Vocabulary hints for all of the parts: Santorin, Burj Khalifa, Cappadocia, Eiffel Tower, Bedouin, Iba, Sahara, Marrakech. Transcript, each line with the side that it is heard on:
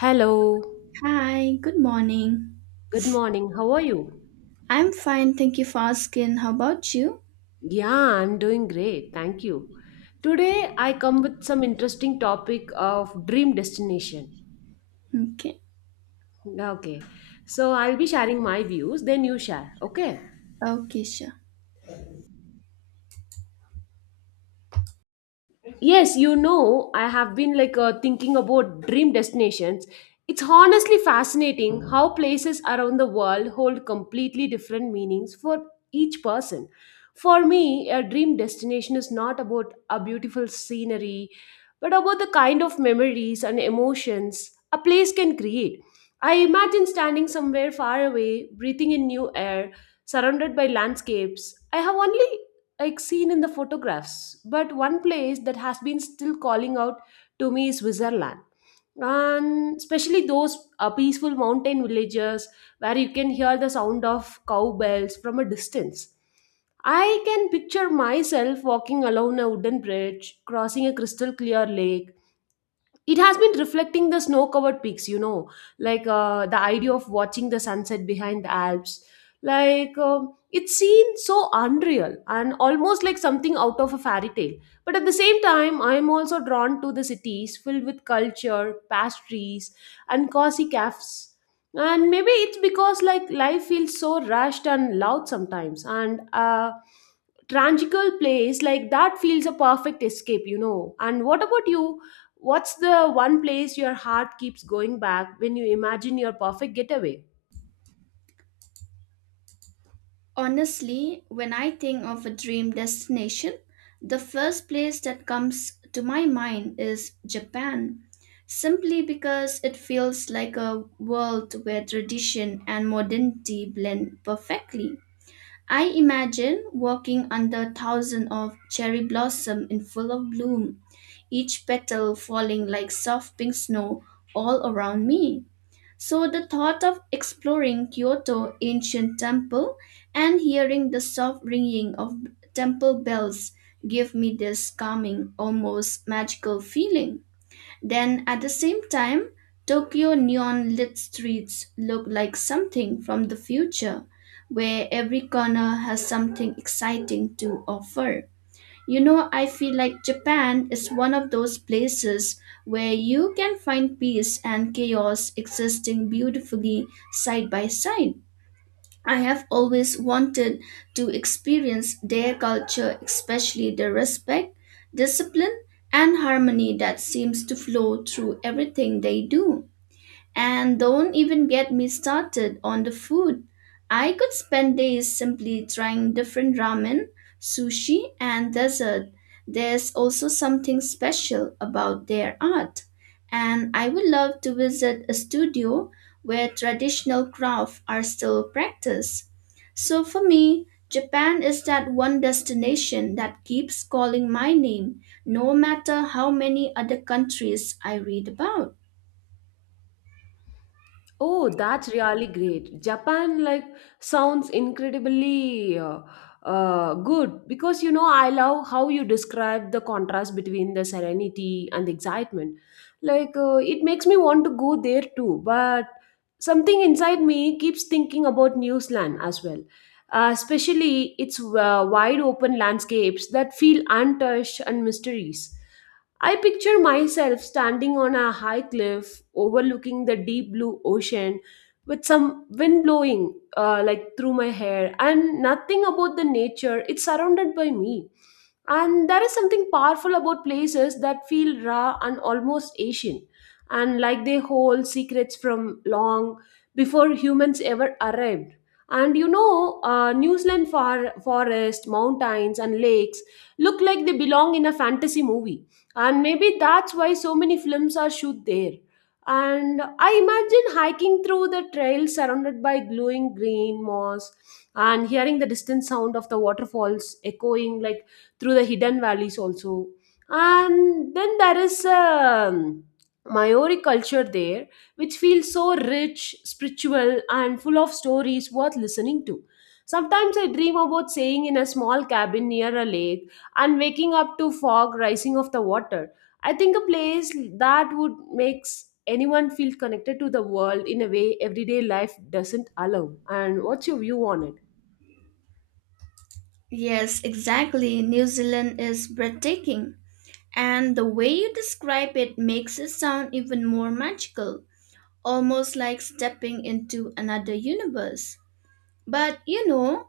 left: Hello,
right: Hi, good morning.
left: good morning. How are you?
right: I'm fine, thank you for asking. How about you?
left: Yeah, I'm doing great. Thank you. Today I come with some interesting topic of dream destination.
right: Okay.
left: Okay. So I'll be sharing my views, then you share. Okay.
right: Okay, sure.
left: Yes, you know, I have been like thinking about dream destinations. It's honestly fascinating how places around the world hold completely different meanings for each person. For me, a dream destination is not about a beautiful scenery, but about the kind of memories and emotions a place can create. I imagine standing somewhere far away, breathing in new air, surrounded by landscapes I have only like seen in the photographs. But one place that has been still calling out to me is Switzerland. And especially those peaceful mountain villages where you can hear the sound of cowbells from a distance. I can picture myself walking along a wooden bridge, crossing a crystal clear lake. It has been reflecting the snow covered peaks, you know, like the idea of watching the sunset behind the Alps, like it seems so unreal and almost like something out of a fairy tale. But at the same time, I am also drawn to the cities filled with culture, pastries, and cozy cafes. And maybe it's because like life feels so rushed and loud sometimes, and tragical place like that feels a perfect escape, you know. And what about you? What's the one place your heart keeps going back when you imagine your perfect getaway?
right: Honestly, when I think of a dream destination, the first place that comes to my mind is Japan, simply because it feels like a world where tradition and modernity blend perfectly. I imagine walking under thousands of cherry blossom in full of bloom, each petal falling like soft pink snow all around me. So the thought of exploring Kyoto ancient temple and hearing the soft ringing of temple bells give me this calming, almost magical feeling. Then at the same time, Tokyo neon lit streets look like something from the future, where every corner has something exciting to offer. You know, I feel like Japan is one of those places where you can find peace and chaos existing beautifully side by side. I have always wanted to experience their culture, especially the respect, discipline, and harmony that seems to flow through everything they do. And don't even get me started on the food. I could spend days simply trying different ramen, sushi, and dessert. There's also something special about their art. And I would love to visit a studio where traditional crafts are still practiced. So for me, Japan is that one destination that keeps calling my name, no matter how many other countries I read about.
left: Oh, that's really great. Japan like sounds incredibly good because, you know, I love how you describe the contrast between the serenity and the excitement. Like it makes me want to go there too, but something inside me keeps thinking about New Zealand as well. Especially its wide open landscapes that feel untouched and mysteries. I picture myself standing on a high cliff overlooking the deep blue ocean with some wind blowing like through my hair, and nothing about the nature it's surrounded by me. And there is something powerful about places that feel raw and almost asian, and like they hold secrets from long before humans ever arrived. And you know, New Zealand forest mountains and lakes look like they belong in a fantasy movie. And maybe that's why so many films are shoot there. And I imagine hiking through the trail surrounded by glowing green moss and hearing the distant sound of the waterfalls echoing like through the hidden valleys also. And then there is Maori culture there, which feels so rich, spiritual, and full of stories worth listening to. Sometimes I dream about staying in a small cabin near a lake and waking up to fog rising off the water. I think a place that would makes anyone feel connected to the world in a way everyday life doesn't allow. And what's your view on it?
right: Yes, exactly. New Zealand is breathtaking. And the way you describe it makes it sound even more magical, almost like stepping into another universe. But you know,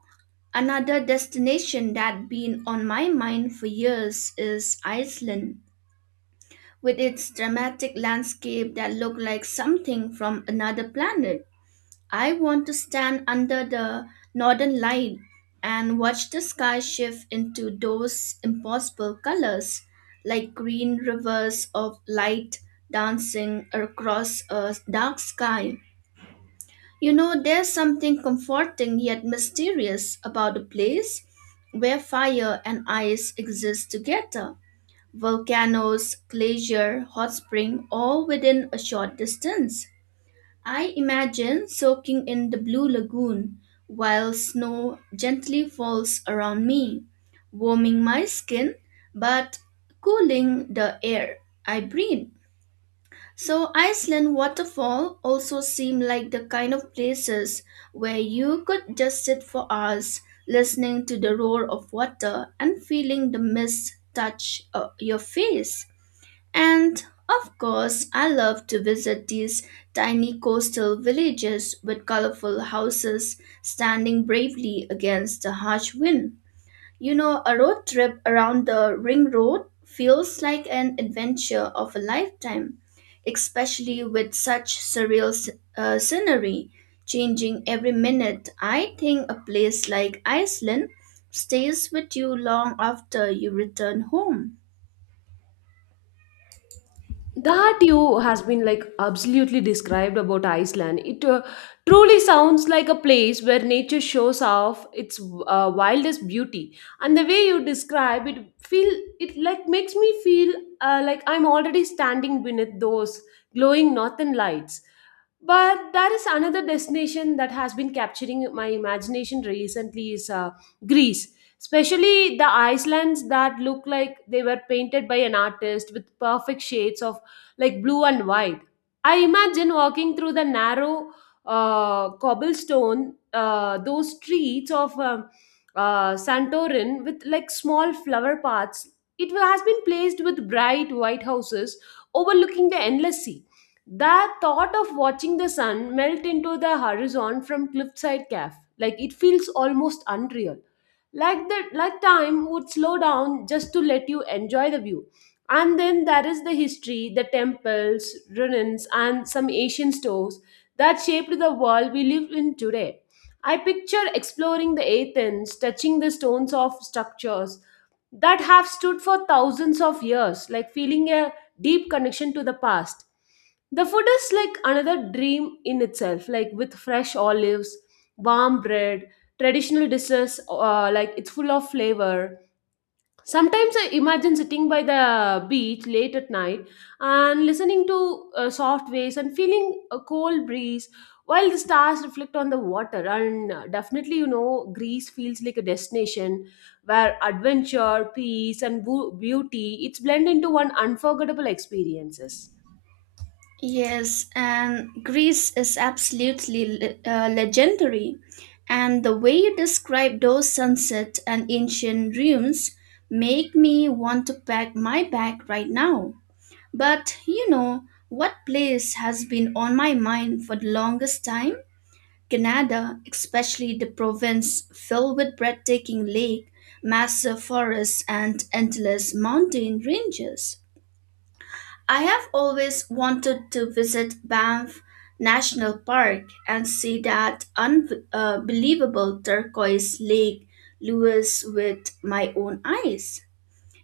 right: another destination that been on my mind for years is Iceland, with its dramatic landscape that look like something from another planet. I want to stand under the northern light and watch the sky shift into those impossible colors, like green rivers of light dancing across a dark sky. You know, there's something comforting yet mysterious about a place where fire and ice exist together. Volcanoes, glacier, hot spring, all within a short distance. I imagine soaking in the blue lagoon while snow gently falls around me, warming my skin but cooling the air I breathe. So Iceland waterfall also seem like the kind of places where you could just sit for hours listening to the roar of water and feeling the mist touch your face. And of course, I love to visit these tiny coastal villages with colorful houses standing bravely against the harsh wind. You know, a road trip around the Ring Road feels like an adventure of a lifetime, especially with such surreal scenery changing every minute. I think a place like Iceland stays with you long after you return home.
left: That you has been like absolutely described about Iceland. It truly sounds like a place where nature shows off its wildest beauty, and the way you describe it feel it like makes me feel like I'm already standing beneath those glowing northern lights. But there is another destination that has been capturing my imagination recently is Greece, especially the islands that look like they were painted by an artist with perfect shades of like blue and white. I imagine walking through the narrow cobblestone, those streets of Santorin with like small flower paths. It has been placed with bright white houses overlooking the endless sea. That thought of watching the sun melt into the horizon from cliffside cave, like it feels almost unreal. Like that, like time would slow down just to let you enjoy the view. And then there is the history, the temples, ruins, and some Asian stores that shaped the world we live in today. I picture exploring the Athens, touching the stones of structures that have stood for thousands of years, like feeling a deep connection to the past. The food is like another dream in itself, like with fresh olives, warm bread, traditional dishes, like it's full of flavor. Sometimes I imagine sitting by the beach late at night and listening to soft waves and feeling a cold breeze while the stars reflect on the water. And definitely, you know, Greece feels like a destination where adventure, peace, and beauty it's blend into one unforgettable experiences.
right: Yes, and Greece is absolutely legendary. And the way you describe those sunsets and ancient ruins make me want to pack my bag right now. But you know, what place has been on my mind for the longest time? Canada, especially the province filled with breathtaking lake, massive forests and endless mountain ranges. I have always wanted to visit Banff National Park and see that unbelievable turquoise lake Lewis with my own eyes.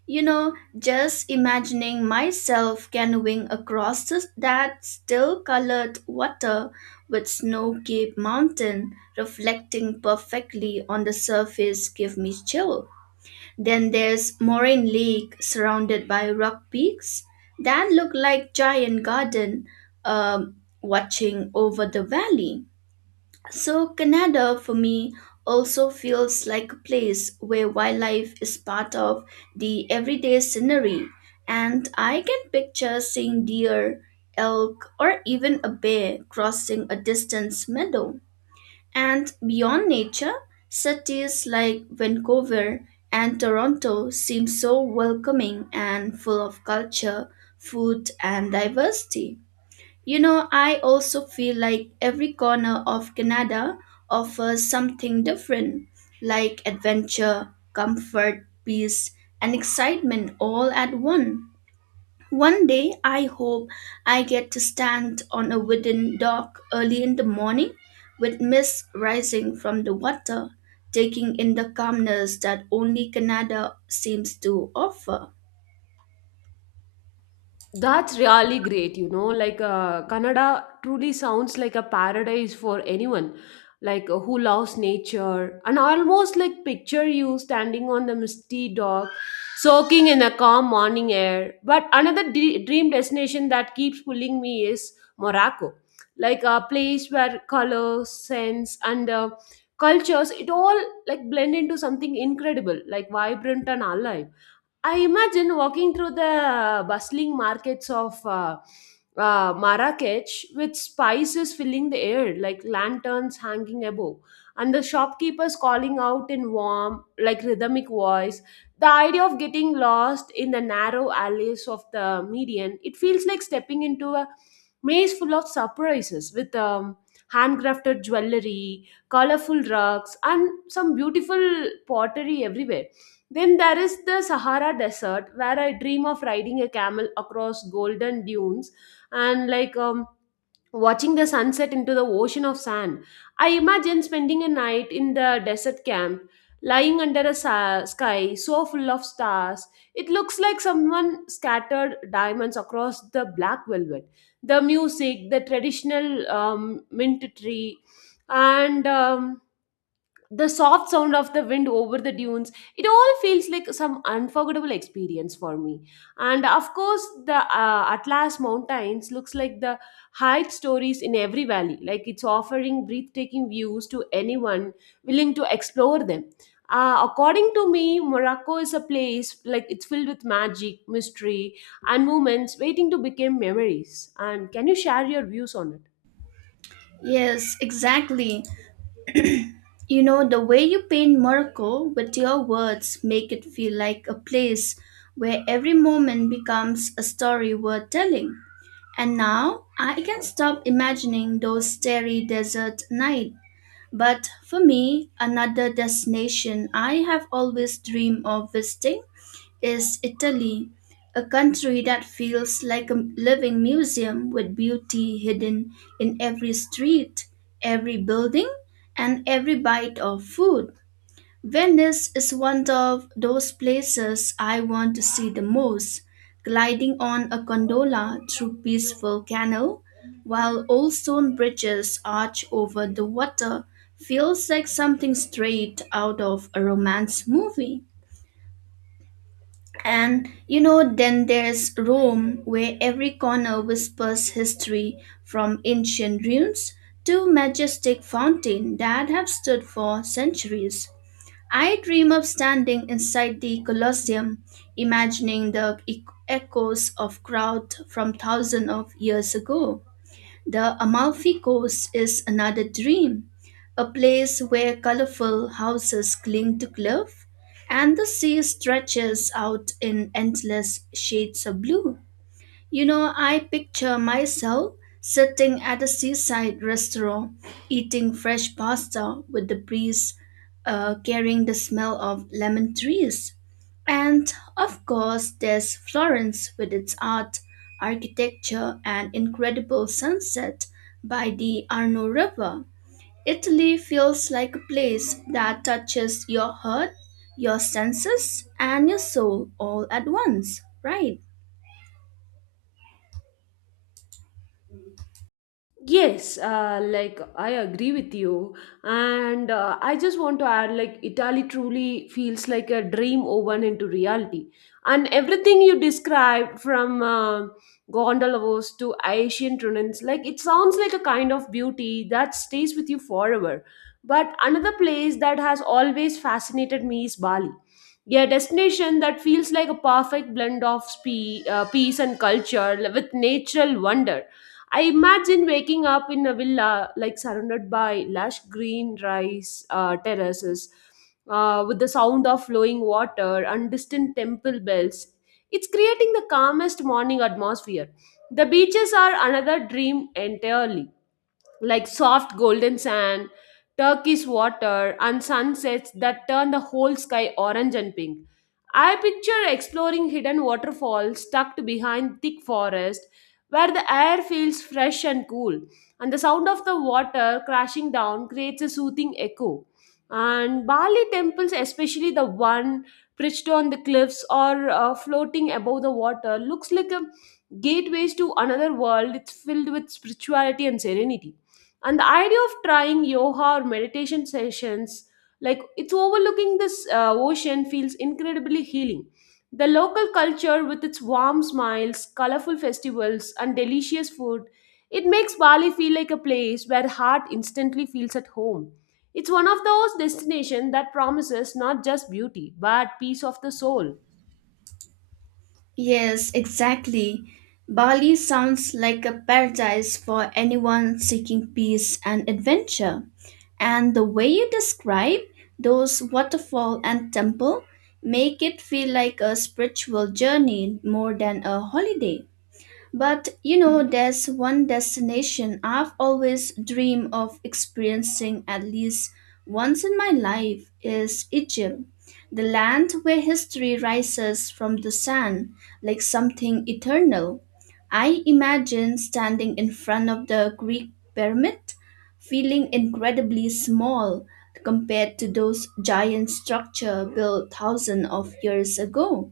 right: You know, just imagining myself canoeing across that still colored water with snow capped mountain reflecting perfectly on the surface give me chills. Then there's Moraine Lake, surrounded by rock peaks that look like giant garden watching over the valley. So Canada for me also feels like a place where wildlife is part of the everyday scenery, and I can picture seeing deer, elk, or even a bear crossing a distant meadow. And beyond nature, cities like Vancouver and Toronto seem so welcoming and full of culture, food, and diversity. You know, I also feel like every corner of Canada offers something different, like adventure, comfort, peace, and excitement all at once. One day, I hope I get to stand on a wooden dock early in the morning with mist rising from the water, taking in the calmness that only Canada seems to offer.
left: That's really great, you know. Like, Canada truly sounds like a paradise for anyone, like who loves nature. And I almost like picture you standing on the misty dock, soaking in the calm morning air. But another dream destination that keeps pulling me is Morocco, like a place where color, sense, and cultures it all like blend into something incredible, like vibrant and alive. I imagine walking through the bustling markets of Marrakech with spices filling the air, like lanterns hanging above, and the shopkeepers calling out in warm, like rhythmic voice. The idea of getting lost in the narrow alleys of the median, it feels like stepping into a maze full of surprises with handcrafted jewelry, colorful rugs, and some beautiful pottery everywhere. Then there is the Sahara Desert, where I dream of riding a camel across golden dunes and like watching the sunset into the ocean of sand. I imagine spending a night in the desert camp, lying under a sky so full of stars. It looks like someone scattered diamonds across the black velvet. The music, the traditional mint tree, and the soft sound of the wind over the dunes, it all feels like some unforgettable experience for me. And of course the Atlas Mountains looks like the height stories in every valley, like it's offering breathtaking views to anyone willing to explore them. According to me, Morocco is a place like it's filled with magic, mystery, and moments waiting to become memories. And can you share your views on it?
right: Yes, exactly. You know, the way you paint Morocco with your words make it feel like a place where every moment becomes a story worth telling. And now I can stop imagining those starry desert nights. But for me, another destination I have always dreamed of visiting is Italy, a country that feels like a living museum with beauty hidden in every street, every building, and every bite of food. Venice is one of those places I want to see the most, gliding on a gondola through peaceful canal, while old stone bridges arch over the water, feels like something straight out of a romance movie. And you know, then there's Rome, where every corner whispers history from ancient ruins to majestic fountains that have stood for centuries. I dream of standing inside the Colosseum, imagining the echoes of crowd from thousands of years ago. The Amalfi Coast is another dream, a place where colorful houses cling to cliff and the sea stretches out in endless shades of blue. You know, I picture myself sitting at a seaside restaurant, eating fresh pasta with the breeze, carrying the smell of lemon trees. And of course, there's Florence with its art, architecture, and incredible sunset by the Arno River. Italy feels like a place that touches your heart, your senses, and your soul all at once, right?
left: Yes, like I agree with you, and I just want to add like Italy truly feels like a dream woven into reality, and everything you described from gondolas to Asian turnins, like it sounds like a kind of beauty that stays with you forever. But another place that has always fascinated me is Bali, a destination that feels like a perfect blend of peace and culture with natural wonder. I imagine waking up in a villa, like surrounded by lush green rice terraces, with the sound of flowing water and distant temple bells. It's creating the calmest morning atmosphere. The beaches are another dream entirely, like soft golden sand, turquoise water, and sunsets that turn the whole sky orange and pink. I picture exploring hidden waterfalls tucked behind thick forest where the air feels fresh and cool, and the sound of the water crashing down creates a soothing echo. And Bali temples, especially the one perched on the cliffs or floating above the water, looks like a gateways to another world. It's filled with spirituality and serenity, and the idea of trying yoga or meditation sessions like it's overlooking this ocean feels incredibly healing. The local culture, with its warm smiles, colorful festivals, and delicious food, it makes Bali feel like a place where heart instantly feels at home. It's one of those destinations that promises not just beauty but peace of the soul.
right: Yes, exactly. Bali sounds like a paradise for anyone seeking peace and adventure. And the way you describe those waterfall and temple make it feel like a spiritual journey more than a holiday. But you know, there's one destination I've always dreamed of experiencing at least once in my life is Egypt, the land where history rises from the sand like something eternal. I imagine standing in front of the Greek pyramid, feeling incredibly small compared to those giant structures built thousands of years ago.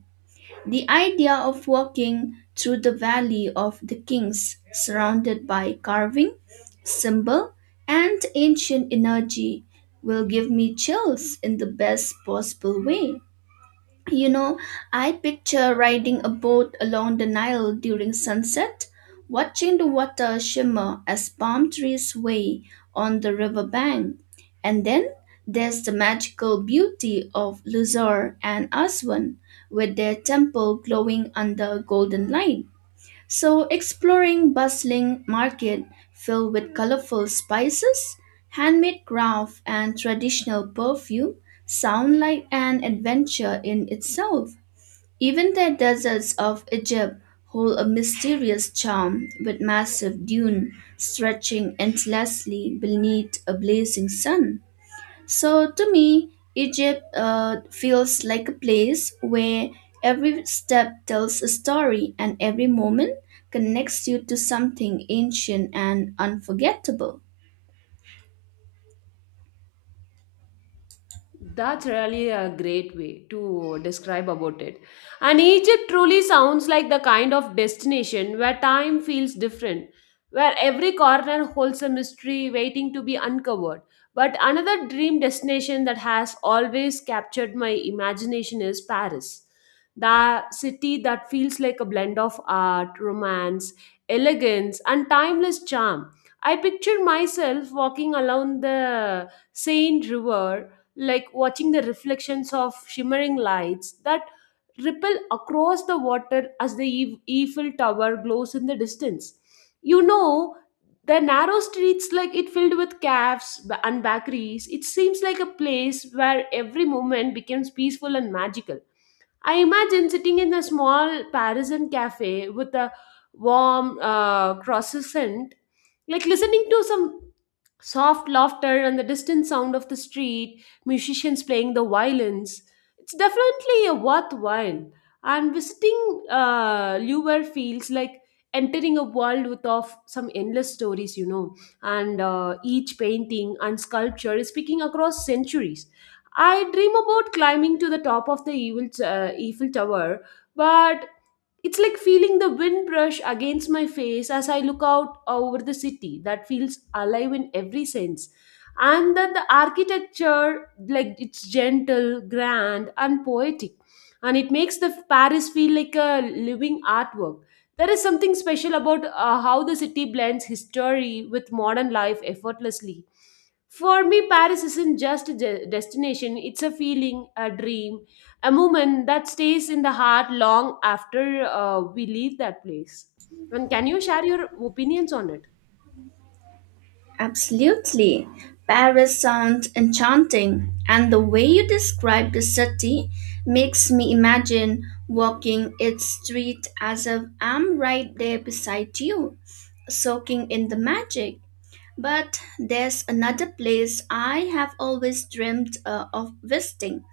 right: The idea of walking through the Valley of the Kings, surrounded by carving, symbol, and ancient energy, will give me chills in the best possible way. You know, I picture riding a boat along the Nile during sunset, watching the water shimmer as palm trees sway on the riverbank. And then there's the magical beauty of Luxor and Aswan, with their temple glowing under golden light. So, exploring bustling market filled with colorful spices, handmade craft, and traditional perfume sound like an adventure in itself. Even the deserts of Egypt hold a mysterious charm with massive dune stretching endlessly beneath a blazing sun. So to me, Egypt feels like a place where every step tells a story and every moment connects you to something ancient and unforgettable.
left: That's really a great way to describe about it. And Egypt truly sounds like the kind of destination where time feels different, where every corner holds a mystery waiting to be uncovered. But another dream destination that has always captured my imagination is Paris. The city that feels like a blend of art, romance, elegance, and timeless charm. I picture myself walking along the Seine River, like watching the reflections of shimmering lights that ripple across the water as the Eiffel Tower glows in the distance. You know, the narrow streets, like it filled with cafes and bakeries, it seems like a place where every moment becomes peaceful and magical. I imagine sitting in a small Parisian cafe with a warm croissant, like listening to some soft laughter and the distant sound of the street, musicians playing the violins. It's definitely a worthwhile. And visiting Louvre feels like entering a world with of some endless stories, you know, and each painting and sculpture is speaking across centuries. I dream about climbing to the top of the Eiffel Tower, but it's like feeling the wind brush against my face as I look out over the city that feels alive in every sense. And then the architecture, like it's gentle, grand, and poetic. And it makes the Paris feel like a living artwork. There is something special about how the city blends history with modern life effortlessly. For me, Paris isn't just a destination, it's a feeling, a dream, a moment that stays in the heart long after we leave that place. And can you share your opinions on it?
right: Absolutely. Paris sounds enchanting, and the way you describe the city makes me imagine walking its street as if I'm right there beside you, soaking in the magic. But there's another place I have always dreamed of visiting.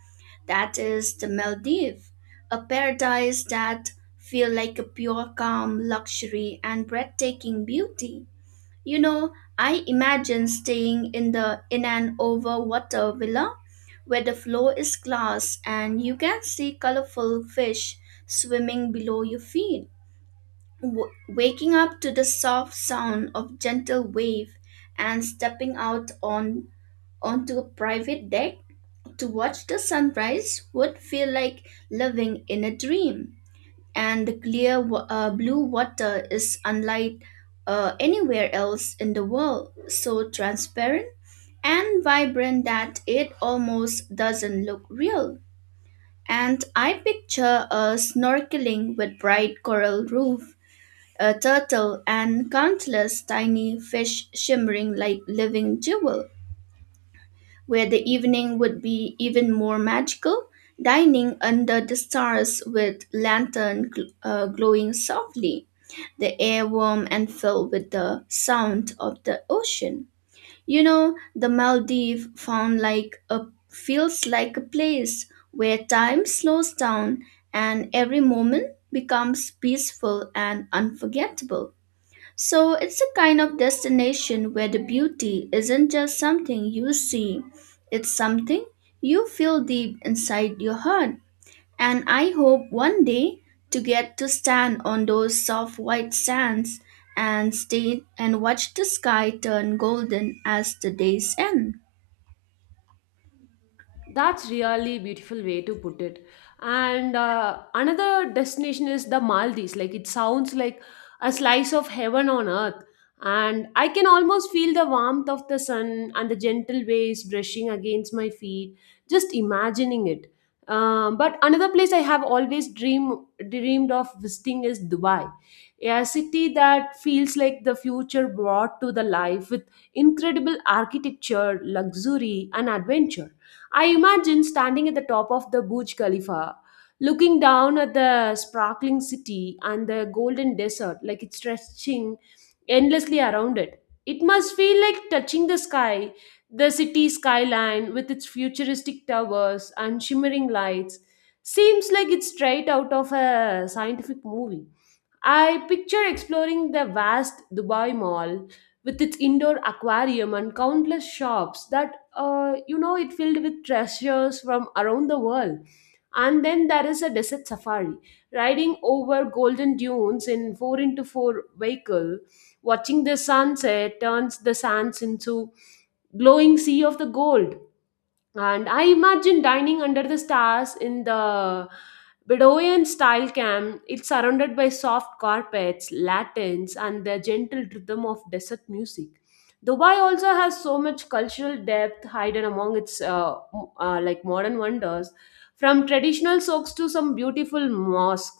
right: That is the Maldives, a paradise that feels like a pure calm, luxury and breathtaking beauty. You know, I imagine staying in an over water villa where the floor is glass and you can see colorful fish swimming below your feet. Waking up to the soft sound of gentle wave and stepping out on onto a private deck to watch the sunrise would feel like living in a dream, and the clear blue water is unlike anywhere else in the world, so transparent and vibrant that it almost doesn't look real. And I picture a snorkeling with bright coral reef, a turtle, and countless tiny fish shimmering like living jewel, where the evening would be even more magical, dining under the stars with lantern glowing softly, the air warm and filled with the sound of the ocean. You know, the Maldives found like a feels like a place where time slows down and every moment becomes peaceful and unforgettable. So it's a kind of destination where the beauty isn't just something you see, it's something you feel deep inside your heart. And I hope one day to get to stand on those soft white sands and stay and watch the sky turn golden as the days end.
left: That's really beautiful way to put it. And another destination is the Maldives. Like it sounds like a slice of heaven on earth. And I can almost feel the warmth of the sun and the gentle waves brushing against my feet, just imagining it. But another place I have always dreamed of visiting is Dubai, a city that feels like the future brought to the life with incredible architecture, luxury, and adventure. I imagine standing at the top of the Burj Khalifa, looking down at the sparkling city and the golden desert, like it's stretching endlessly around it. It must feel like touching the sky, the city skyline with its futuristic towers and shimmering lights. Seems like it's straight out of a scientific movie. I picture exploring the vast Dubai Mall with its indoor aquarium and countless shops that, it filled with treasures from around the world. And then there is a desert safari, riding over golden dunes in 4x4 vehicle, watching the sunset turns the sands into glowing sea of the gold, and I imagine dining under the stars in the Bedouin style camp. It's surrounded by soft carpets, lanterns, and the gentle rhythm of desert music. Dubai also has so much cultural depth hidden among its like modern wonders, from traditional soaks to some beautiful mosques.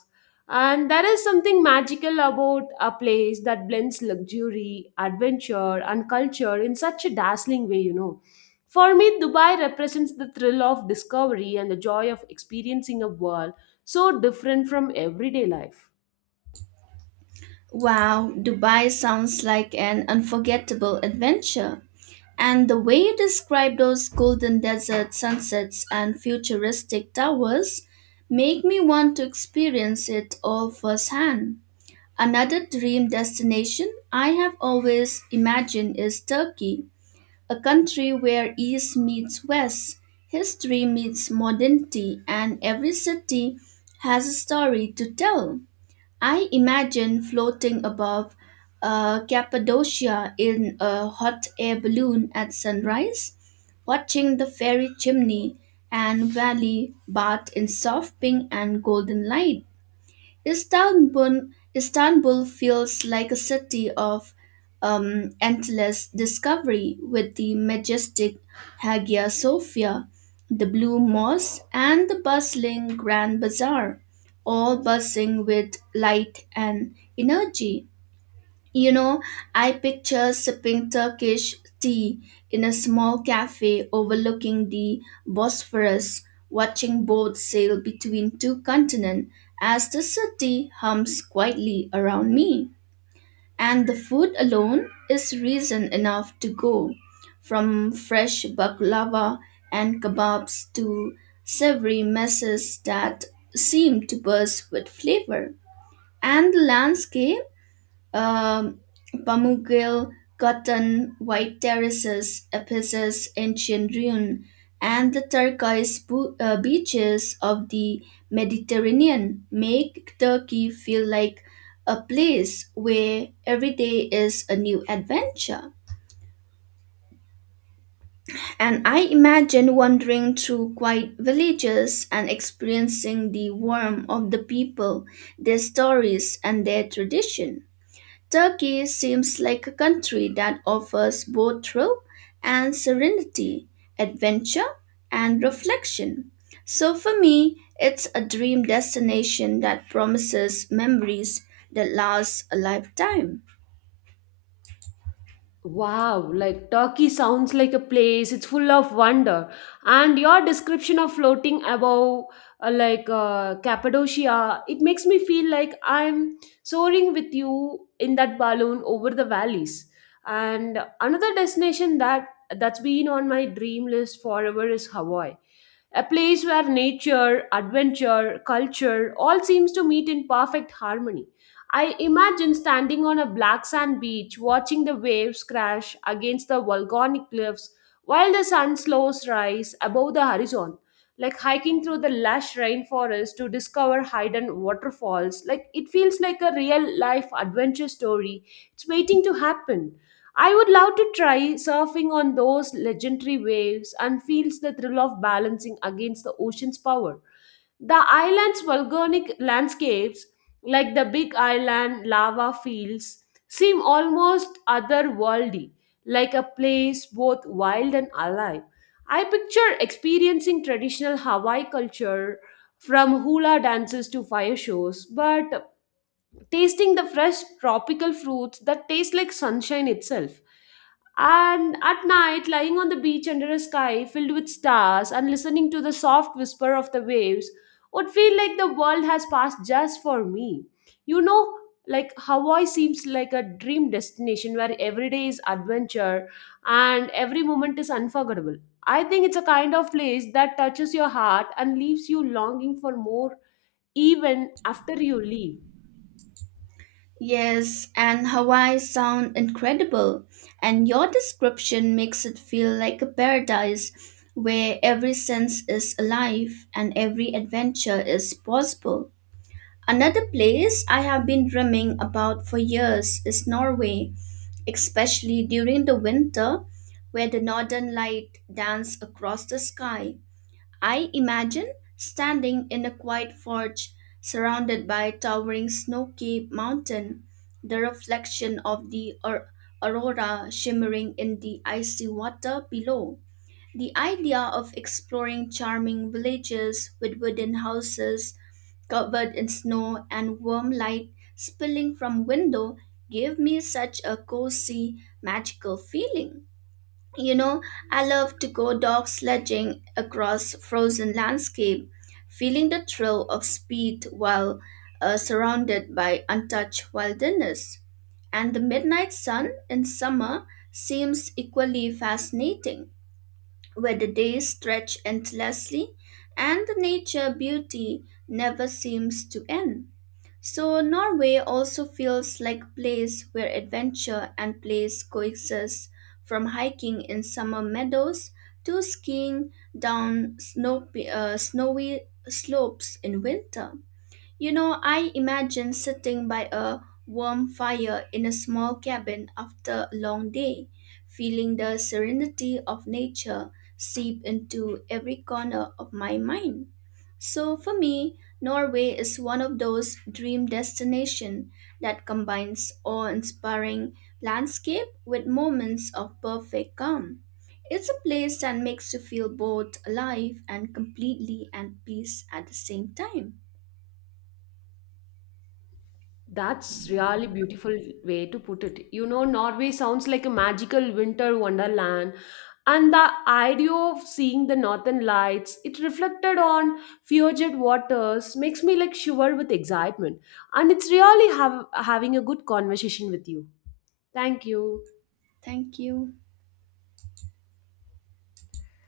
left: And there is something magical about a place that blends luxury, adventure, and culture in such a dazzling way, you know, for me, Dubai represents the thrill of discovery and the joy of experiencing a world so different from everyday life.
right: Wow, Dubai sounds like an unforgettable adventure. And the way you describe those golden desert sunsets and futuristic towers make me want to experience it all firsthand. Another dream destination I have always imagined is Turkey, a country where East meets West, history meets modernity, and every city has a story to tell. I imagine floating above Cappadocia in a hot air balloon at sunrise, watching the fairy chimney and valley bathed in soft pink and golden light. Istanbul feels like a city of endless discovery with the majestic Hagia Sophia, the Blue Mosque, and the bustling Grand Bazaar, all buzzing with light and energy. You know, I picture sipping Turkish tea in a small cafe overlooking the Bosphorus, watching boats sail between two continents as the city hums quietly around me. And the food alone is reason enough to go, from fresh baklava and kebabs to savory messes that seem to burst with flavor. And the landscape um, Pamukkil, Cotton, White Terraces, Ephesus, Ancient Ruin, and the turquoise beaches of the Mediterranean make Turkey feel like a place where every day is a new adventure. And I imagine wandering through quiet villages and experiencing the warmth of the people, their stories, and their tradition. Turkey seems like a country that offers both thrill and serenity, adventure and reflection. So for me, it's a dream destination that promises memories that last a lifetime.
left: Wow, like Turkey sounds like a place, it's full of wonder. And your description of floating above, Cappadocia, it makes me feel like I'm soaring with you in that balloon over the valleys. And another destination that's been on my dream list forever is Hawaii, a place where nature, adventure, culture all seems to meet in perfect harmony. I imagine standing on a black sand beach watching the waves crash against the volcanic cliffs while the sun slows rise above the horizon, like hiking through the lush rainforest to discover hidden waterfalls. Like it feels like a real life adventure story. It's waiting to happen. I would love to try surfing on those legendary waves and feels the thrill of balancing against the ocean's power. The island's volcanic landscapes, like the Big Island lava fields, seem almost otherworldly, like a place both wild and alive. I picture experiencing traditional Hawaii culture from hula dances to fire shows, but tasting the fresh tropical fruits that taste like sunshine itself. And at night, lying on the beach under a sky filled with stars and listening to the soft whisper of the waves would feel like the world has passed just for me. You know, like Hawaii seems like a dream destination where every day is adventure and every moment is unforgettable. I think it's a kind of place that touches your heart and leaves you longing for more even after you leave.
right: Yes, and Hawaii sound incredible, and your description makes it feel like a paradise where every sense is alive and every adventure is possible. Another place I have been dreaming about for years is Norway, especially during the winter where the northern light dance across the sky. I imagine standing in a quiet forge surrounded by towering snow-capped mountain, the reflection of the aurora shimmering in the icy water below. The idea of exploring charming villages with wooden houses covered in snow and warm light spilling from window gave me such a cozy, magical feeling. You know, I love to go dog sledging across frozen landscape, feeling the thrill of speed while surrounded by untouched wilderness. And the midnight sun in summer seems equally fascinating where the days stretch endlessly and the nature beauty never seems to end. So, Norway also feels like a place where adventure and place coexist, from hiking in summer meadows to skiing down snowy slopes in winter. You know, I imagine sitting by a warm fire in a small cabin after a long day, feeling the serenity of nature seep into every corner of my mind. So for me, Norway is one of those dream destinations that combines awe-inspiring landscape with moments of perfect calm. It's a place that makes you feel both alive and completely at peace at the same time.
left: That's really beautiful way to put it. You know, Norway sounds like a magical winter wonderland. And the idea of seeing the northern lights, it reflected on fjord waters, makes me like shiver with excitement. And it's really having a good conversation with you. Thank you.
right: Thank you.